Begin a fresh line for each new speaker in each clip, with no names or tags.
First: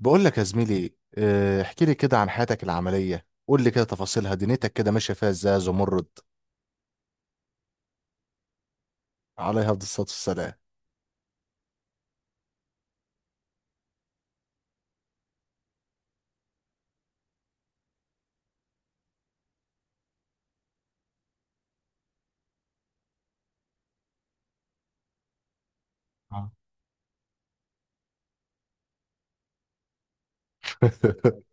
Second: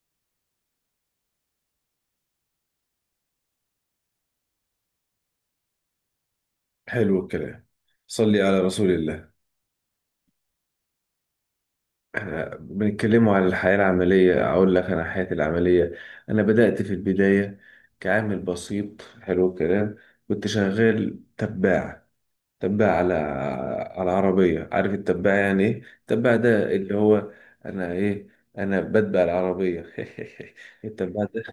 بقول لك يا زميلي احكي لي كده عن حياتك العملية. قول لي كده تفاصيلها، دنيتك كده ماشية فيها ازاي يا زمرد؟
حلو الكلام. صلي على رسول الله.
عليها أفضل الصلاة والسلام.
احنا بنتكلموا عن الحياة العملية. اقول لك انا حياتي العملية انا بدأت في البداية كعامل بسيط. حلو الكلام. كنت شغال تباع، تباع على على عربية. عارف التباع يعني ايه؟ التباع
آه.
ده اللي هو انا ايه انا بتبع العربية. التباع ده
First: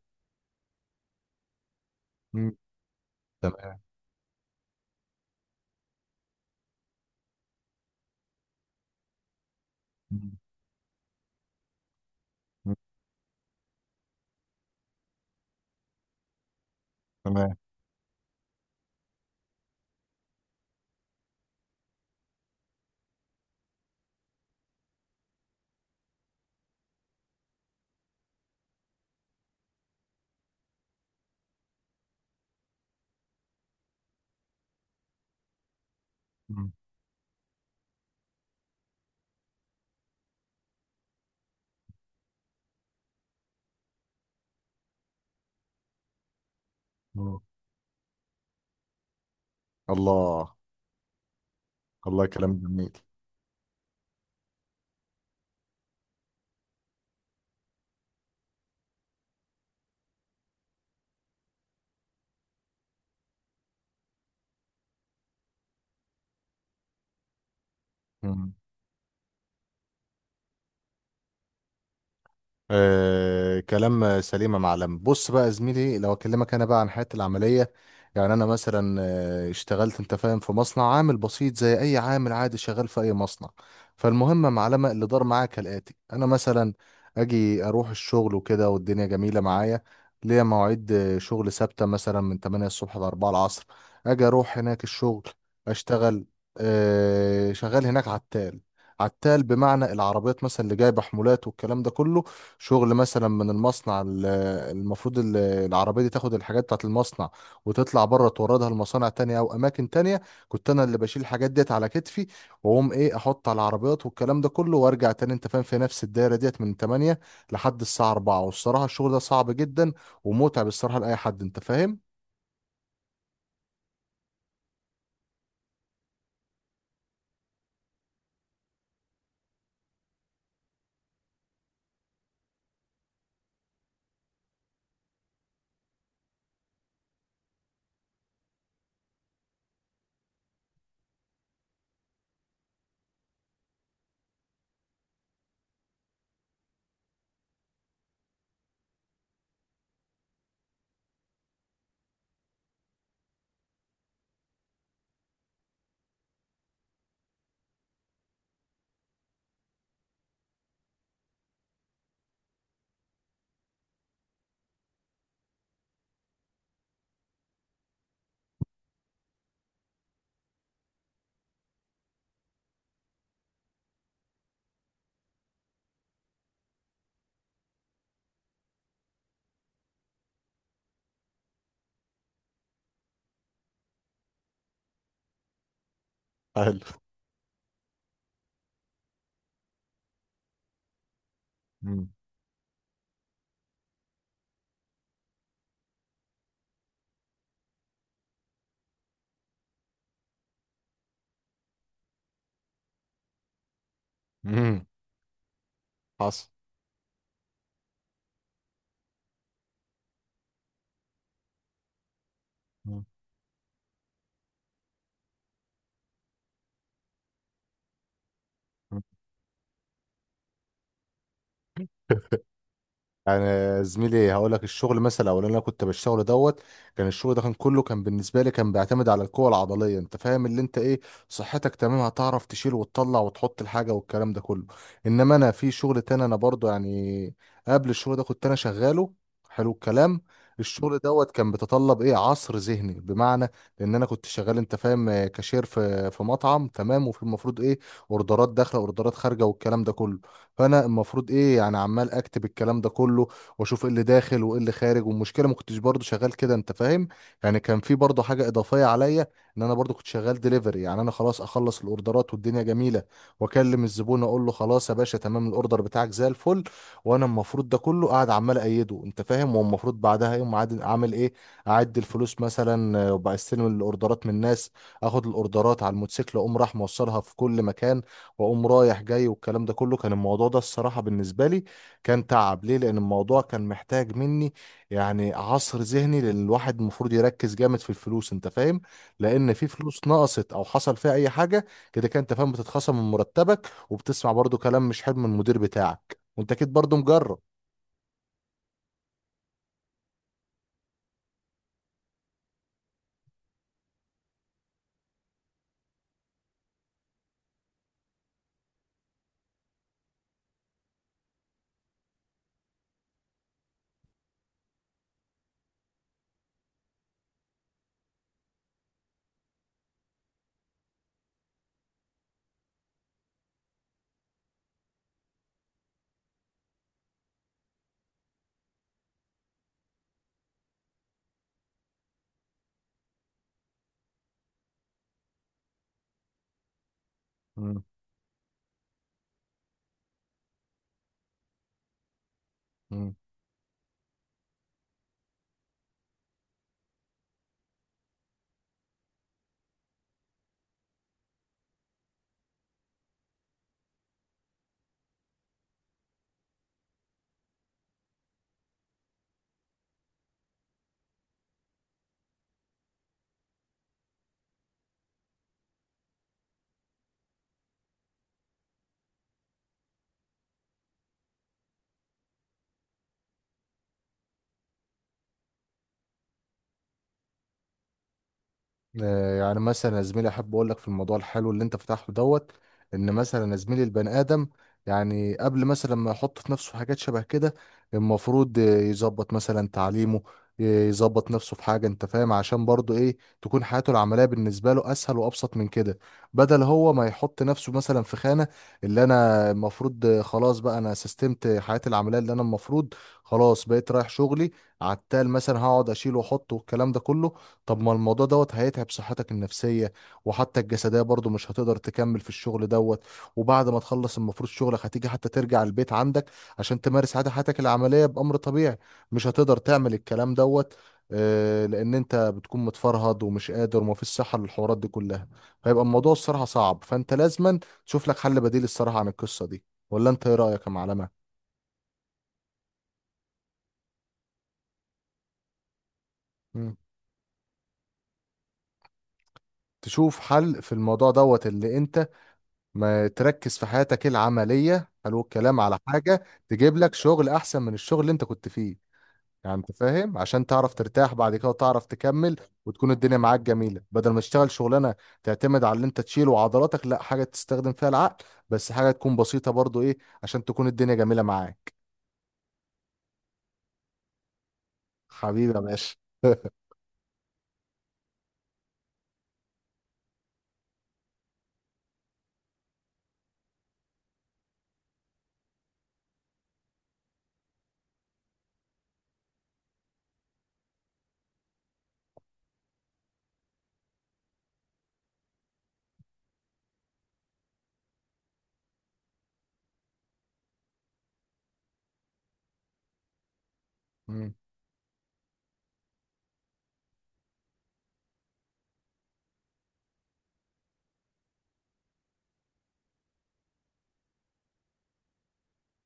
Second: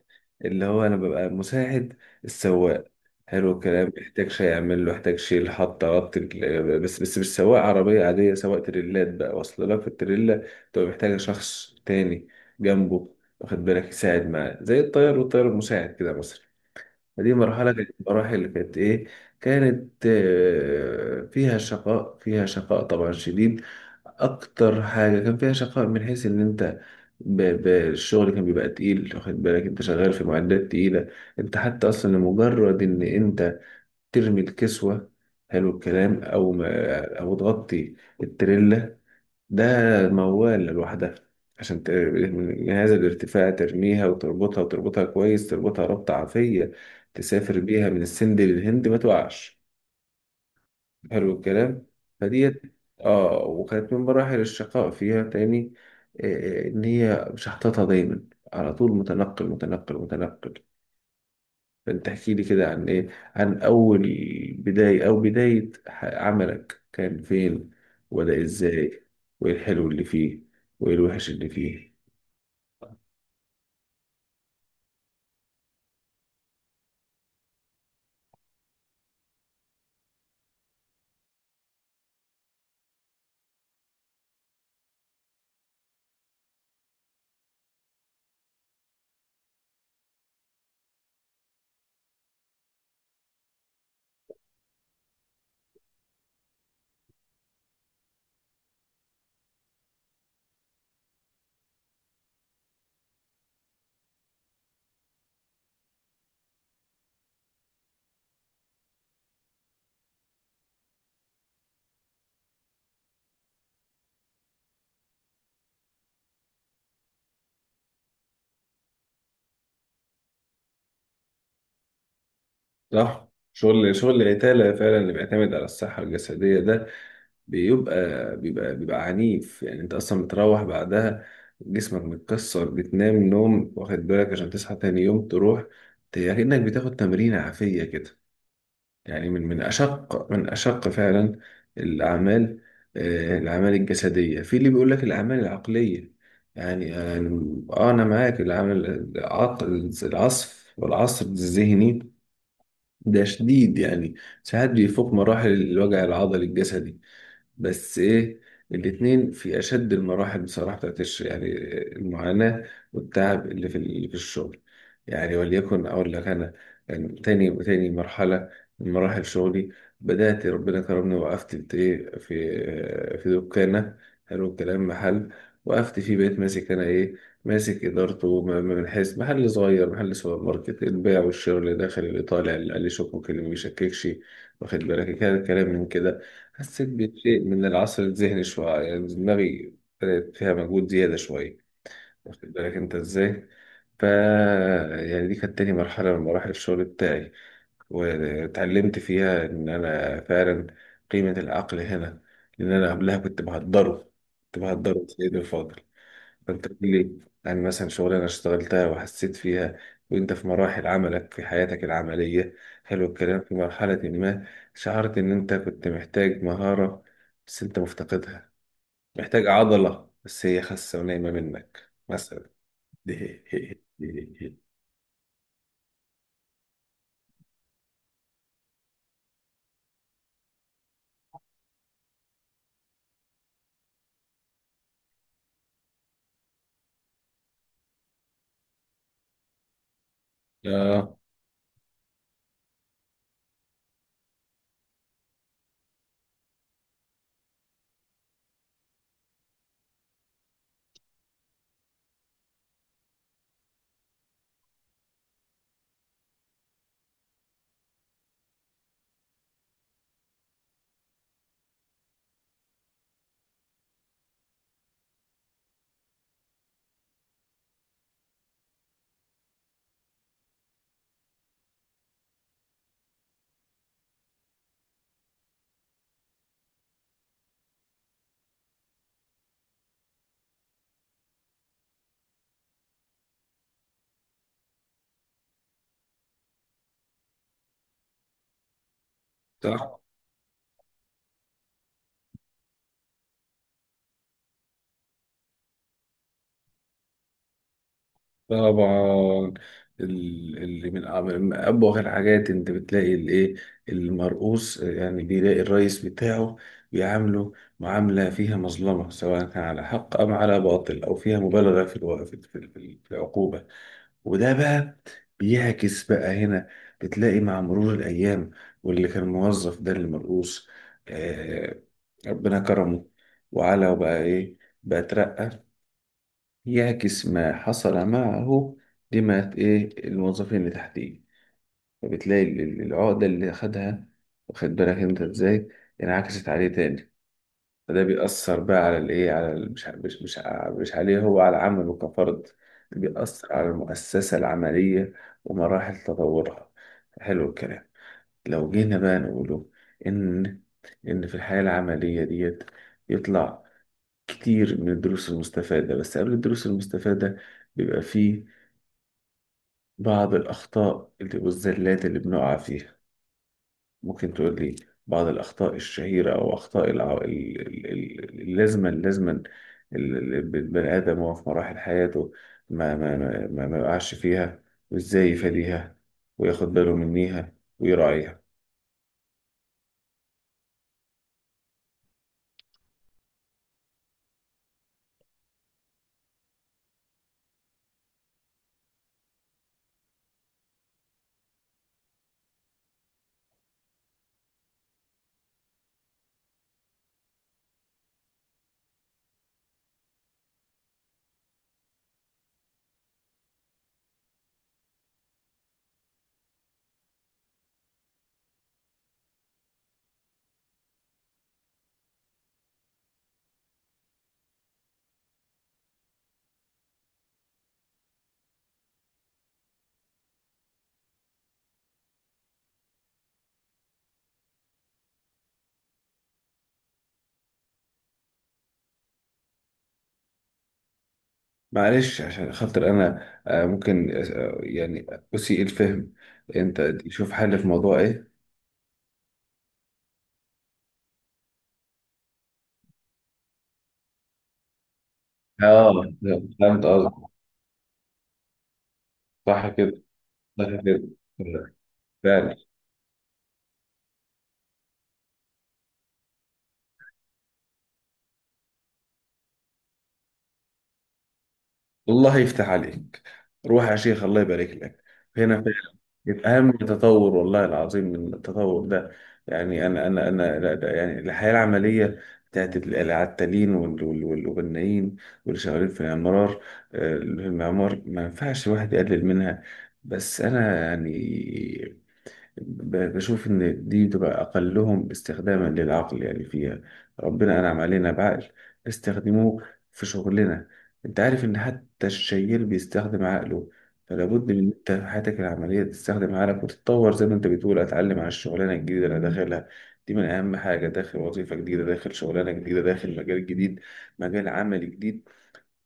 اللي هو انا ببقى مساعد
مم.
السواق. حلو
تمام.
الكلام. يحتاج شيء يعمل له، يحتاج شيء يحط ربط. بس مش سواق عربية عادية، سواق تريلات. بقى واصل لك في
مم.
التريلا تبقى محتاجة شخص تاني
مم،
جنبه، واخد بالك، يساعد معاه زي الطيار والطيار المساعد كده مثلا. دي
تمام.
مرحلة كانت من المراحل اللي كانت إيه، كانت فيها شقاء، فيها شقاء طبعا شديد. أكتر حاجة كان فيها شقاء من حيث إن أنت الشغل كان بيبقى تقيل، واخد بالك، أنت شغال في معدات تقيلة. أنت حتى أصلا لمجرد إن أنت ترمي الكسوة، حلو الكلام، أو
مم.
ما أو تغطي التريلا ده موال لوحدها، عشان من جهاز الارتفاع ترميها وتربطها، كويس، تربطها ربطة عافية،
مم.
تسافر بيها من السند للهند ما توقعش.
الله.
حلو الكلام.
الله، كلام
فديت.
جميل.
اه، وكانت من مراحل الشقاء فيها تاني ان هي مش حاططها دايما، على طول متنقل متنقل. فانت احكي لي كده عن ايه، عن بداية او بداية عملك كان فين، وبدأ ازاي، وايه الحلو اللي فيه، وايه الوحش اللي فيه.
آه، كلام سليم يا معلم. بص بقى يا زميلي، لو اكلمك انا بقى عن حياتي العمليه، يعني انا مثلا اشتغلت انت فاهم في مصنع عامل بسيط زي اي عامل عادي شغال في اي مصنع. فالمهم يا معلم اللي دار معايا كالاتي. انا مثلا اجي اروح الشغل وكده والدنيا جميله معايا. ليا مواعيد شغل ثابته مثلا من 8 الصبح ل 4 العصر. اجي اروح هناك الشغل، اشتغل آه شغال هناك عتال. عتال بمعنى العربيات مثلا اللي جايبه حمولات والكلام ده كله. شغل مثلا من المصنع المفروض العربية دي تاخد الحاجات بتاعت المصنع وتطلع بره توردها لمصانع تانية أو أماكن تانية. كنت أنا اللي بشيل الحاجات ديت على كتفي وأقوم إيه أحط على العربيات والكلام ده كله وأرجع تاني أنت فاهم في نفس الدايرة ديت من 8 لحد الساعة 4. والصراحة الشغل ده صعب جدا ومتعب الصراحة لأي حد أنت فاهم؟
صح. شغل العتالة فعلا اللي بيعتمد على الصحة الجسدية ده بيبقى عنيف. يعني انت اصلا بتروح بعدها جسمك متكسر، بتنام نوم، واخد بالك، عشان تصحى تاني يوم تروح. يعني كأنك بتاخد تمرين عافية كده. يعني من من أشق فعلا الأعمال الأعمال الجسدية. في اللي بيقول لك الأعمال العقلية، يعني يعني- آه أنا معاك. العمل العقل، العصف والعصر الذهني ده شديد يعني، ساعات بيفوق مراحل الوجع العضلي الجسدي. بس ايه، الاتنين في اشد المراحل بصراحه بتاعت يعني المعاناه والتعب اللي في الشغل. يعني وليكن اقول لك انا، يعني تاني مرحله من مراحل شغلي. بدات ربنا كرمني، وقفت في ايه، في في دكانه، حلو الكلام، محل. وقفت فيه بقيت ماسك انا ايه، ماسك ادارته. من حيث محل صغير، محل سوبر ماركت، البيع والشراء، اللي داخل، اللي طالع، اللي عليه شك ممكن، اللي ما بيشككش، واخد بالك كده، كلام من كده.
حلو.
حسيت بشيء من العصر الذهني شوية، يعني دماغي بدأت فيها مجهود زيادة شوية،
مم.
واخد بالك أنت إزاي؟ ف يعني دي كانت تاني مرحلة من مراحل الشغل بتاعي، واتعلمت فيها إن أنا فعلا قيمة العقل هنا، لأن أنا قبلها كنت بهدره. كنت
مم.
بهدره سيدي الفاضل.
حصل.
انت قول لي، يعني مثلا شغلانه اشتغلتها وحسيت فيها، وانت في مراحل عملك، في حياتك العمليه، حلو الكلام، في مرحله ما، شعرت ان انت كنت محتاج مهاره بس انت مفتقدها،
مم.
محتاج عضله بس هي خاسه ونايمه منك مثلا.
يعني زميلي، هقول لك الشغل مثلا او اللي انا كنت بشتغله دوت، كان الشغل ده كان كله كان بالنسبه لي كان بيعتمد على القوه العضليه. انت فاهم اللي انت ايه؟ صحتك تمام هتعرف تشيل وتطلع وتحط الحاجه والكلام ده كله. انما انا في شغل تاني انا برضو يعني قبل الشغل ده كنت انا شغاله. حلو الكلام. الشغل
اه،
دوت كان بيتطلب ايه؟ عصر ذهني، بمعنى ان انا كنت شغال انت فاهم كاشير في مطعم تمام. وفي المفروض ايه، اوردرات داخله اوردرات خارجه والكلام ده كله. فانا المفروض ايه، يعني عمال اكتب الكلام ده كله واشوف ايه اللي داخل وايه اللي خارج. والمشكله ما كنتش برضه شغال كده انت فاهم. يعني كان في برضه حاجه اضافيه عليا، ان انا برضه كنت شغال دليفري. يعني انا خلاص اخلص الاوردرات والدنيا جميله واكلم الزبون اقول له خلاص يا باشا تمام الاوردر بتاعك زي الفل. وانا المفروض ده كله قاعد عمال ايده انت فاهم. والمفروض بعدها يوم اعمل ايه، اعد الفلوس مثلا وبستلم الاوردرات من الناس، اخد الاوردرات على الموتوسيكل اقوم راح موصلها في كل مكان واقوم رايح جاي والكلام ده كله. كان الموضوع ده الصراحه بالنسبه لي كان تعب. ليه؟ لان الموضوع كان محتاج مني يعني عصر ذهني، لان الواحد المفروض يركز جامد في الفلوس انت فاهم. لان في
صح،
فلوس نقصت او حصل فيها اي حاجه كده كده انت فاهم بتتخصم من مرتبك وبتسمع برضو كلام مش حلو من المدير بتاعك، وانت اكيد برضو مجرب.
طبعا. اللي من من ابوغ الحاجات، انت بتلاقي الايه، المرؤوس يعني بيلاقي الرئيس بتاعه بيعامله معامله فيها مظلمه، سواء كان على حق ام على باطل، او فيها مبالغه في الوقت في العقوبه. وده بقى بيعكس بقى هنا، بتلاقي مع مرور الايام واللي كان موظف ده المرؤوس، آه، ربنا كرمه، وبقى ايه، بقى اترقى، يعكس ما حصل معه لما إيه الموظفين اللي تحتيه. فبتلاقي العقدة اللي أخدها، واخد بالك أنت إزاي، انعكست عليه تاني.
مم.
فده بيأثر بقى على الإيه، على مش عليه هو على عمله كفرد،
مم.
بيأثر على المؤسسة العملية ومراحل تطورها. حلو الكلام. لو جينا بقى نقوله إن في الحياة العملية ديت يطلع كتير من الدروس المستفادة. بس قبل الدروس المستفادة بيبقى فيه بعض الأخطاء اللي والزلات اللي بنقع فيها. ممكن تقول لي بعض الأخطاء الشهيرة أو أخطاء اللازمة اللي البني آدم وهو في مراحل حياته ما يقعش فيها، وإزاي يفاديها وياخد باله منيها ويراعيها.
يعني مثلا يا زميلي احب اقول لك في الموضوع الحلو اللي انت فتحته دوت، ان مثلا يا زميلي البني ادم يعني قبل مثلا ما يحط في نفسه حاجات شبه كده، المفروض يظبط مثلا تعليمه، يظبط نفسه في حاجه انت فاهم عشان برضه ايه، تكون حياته العمليه بالنسبه له اسهل وابسط من كده. بدل هو ما يحط نفسه مثلا في خانه، اللي انا المفروض خلاص بقى انا سستمت حياتي العمليه اللي انا المفروض خلاص بقيت رايح شغلي عتال مثلا هقعد اشيله واحطه والكلام ده كله. طب ما الموضوع دوت هيتعب صحتك النفسية وحتى الجسدية برضو، مش هتقدر تكمل في الشغل دوت. وبعد ما تخلص المفروض شغلك هتيجي حتى ترجع البيت عندك عشان تمارس عادة حياتك العملية بأمر طبيعي، مش هتقدر تعمل الكلام دوت. لأن أنت بتكون متفرهد ومش قادر ومفيش صحة للحوارات دي كلها. فيبقى الموضوع الصراحة صعب، فأنت لازما تشوف لك حل بديل الصراحة عن القصة دي. ولا أنت إيه رأيك يا معلمة؟
معلش، عشان خاطر أنا ممكن يعني أسيء الفهم،
مم.
أنت شوف حل في موضوع إيه؟
تشوف حل في الموضوع دوت اللي أنت ما تركز في حياتك العملية، حلو الكلام، على
اه،
حاجة تجيب
فهمت
لك شغل
قصدك.
أحسن من الشغل اللي أنت كنت فيه. يعني
صح
أنت
كده
فاهم عشان
صح
تعرف
كده
ترتاح بعد كده وتعرف تكمل
فعلا.
وتكون الدنيا معاك جميلة. بدل ما تشتغل شغلانة تعتمد على اللي أنت تشيله وعضلاتك، لا حاجة تستخدم فيها العقل بس حاجة تكون بسيطة برضو إيه، عشان تكون الدنيا جميلة معاك.
الله يفتح عليك، روح يا شيخ، الله يبارك لك.
حبيبي يا
هنا
باشا.
فعلا يبقى اهم تطور والله العظيم. من التطور ده يعني انا لا، ده يعني الحياه العمليه بتاعت العتالين والبنايين واللي شغالين في العمار، المعمار، ما ينفعش الواحد يقلل منها. بس انا يعني بشوف إن دي بتبقى أقلهم استخداما للعقل. يعني فيها ربنا أنعم علينا بعقل، استخدموه في شغلنا. أنت عارف إن حتى الشيال بيستخدم عقله. فلا
مم،
بد من إن أنت في حياتك العملية تستخدم عقلك وتتطور. زي ما أنت بتقول، أتعلم على الشغلانة الجديدة اللي أنا داخلها. دي من أهم حاجة، داخل وظيفة جديدة، داخل شغلانة جديدة، داخل مجال جديد، مجال عمل جديد،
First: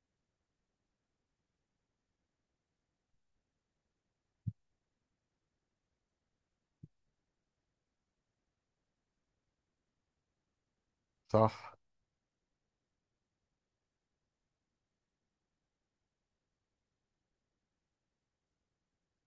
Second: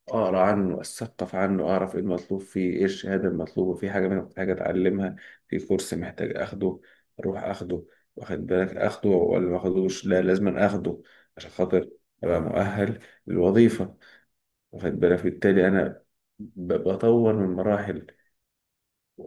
اقرا عنه، اثقف عنه، اعرف ايه المطلوب فيه، ايه الشهاده المطلوبه، في حاجه انا محتاج اتعلمها، في كورس محتاج اخده، اروح اخده، واخد بالك، اخده ولا ما اخدوش، لا لازم أنا اخده عشان
صح.
خاطر ابقى مؤهل للوظيفه، واخد بالك. بالتالي انا بطور من مراحل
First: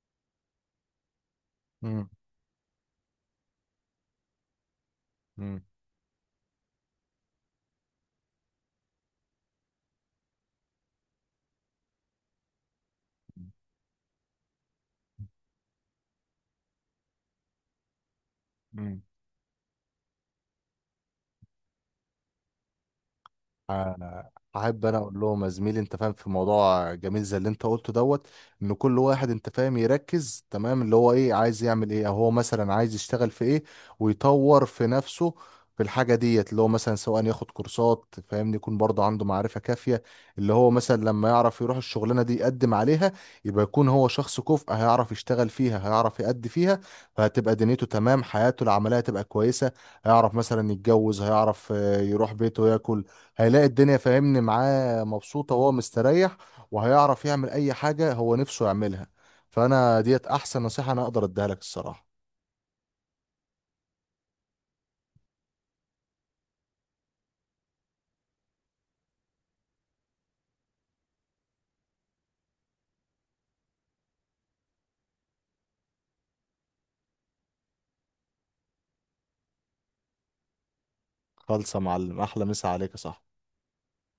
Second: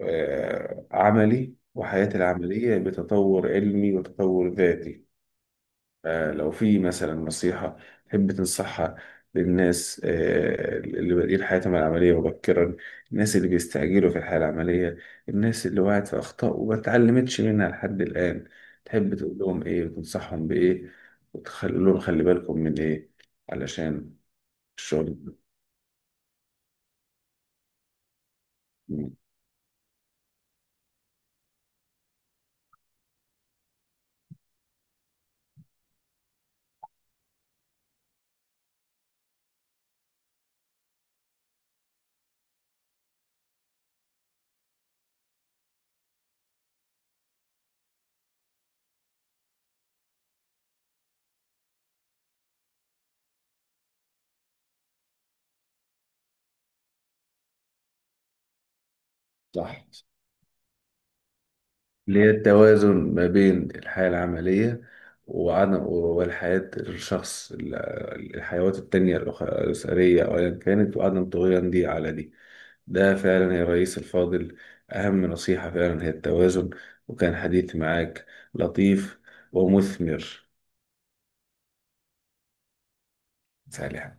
عملي
مم،
وحياتي العمليه، بتطور علمي وتطور ذاتي.
مم،
لو في مثلا نصيحة تحب تنصحها للناس، اللي بادئين حياتهم العملية مبكرا، الناس اللي بيستعجلوا في الحياة العملية، الناس اللي وقعت في أخطاء وما اتعلمتش منها لحد الآن،
مم.
تحب تقول لهم إيه وتنصحهم بإيه، وتقول لهم خلي بالكم من إيه علشان
آه. احب انا
الشغل؟
اقول لهم يا زميلي انت فاهم في موضوع جميل زي اللي انت قلته دوت، ان كل واحد انت فاهم يركز تمام اللي هو ايه، عايز يعمل ايه او هو مثلا عايز يشتغل في ايه ويطور في نفسه في الحاجه ديت. اللي هو مثلا سواء ياخد كورسات فاهمني، يكون برضه عنده معرفه كافيه اللي هو مثلا لما يعرف يروح الشغلانه دي يقدم عليها يبقى يكون هو شخص كفء. هيعرف يشتغل فيها، هيعرف يأدي فيها، فهتبقى دنيته تمام، حياته العمليه تبقى كويسه. هيعرف مثلا يتجوز، هيعرف يروح بيته ياكل، هيلاقي الدنيا فاهمني معاه مبسوطة وهو مستريح، وهيعرف يعمل أي حاجة هو نفسه يعملها.
صح،
فأنا ديت أحسن نصيحة أنا أقدر أديها لك الصراحة.
اللي هي التوازن ما بين الحياة العملية وعدم، والحياة الحيوات التانية، الأسرية أو أيا كانت، وعدم طغيان دي على دي. ده فعلا يا رئيس الفاضل أهم نصيحة، فعلا هي التوازن. وكان حديث معاك لطيف ومثمر.
خالصة يا معلم، أحلى مسا عليك يا صاحبي.
سالي.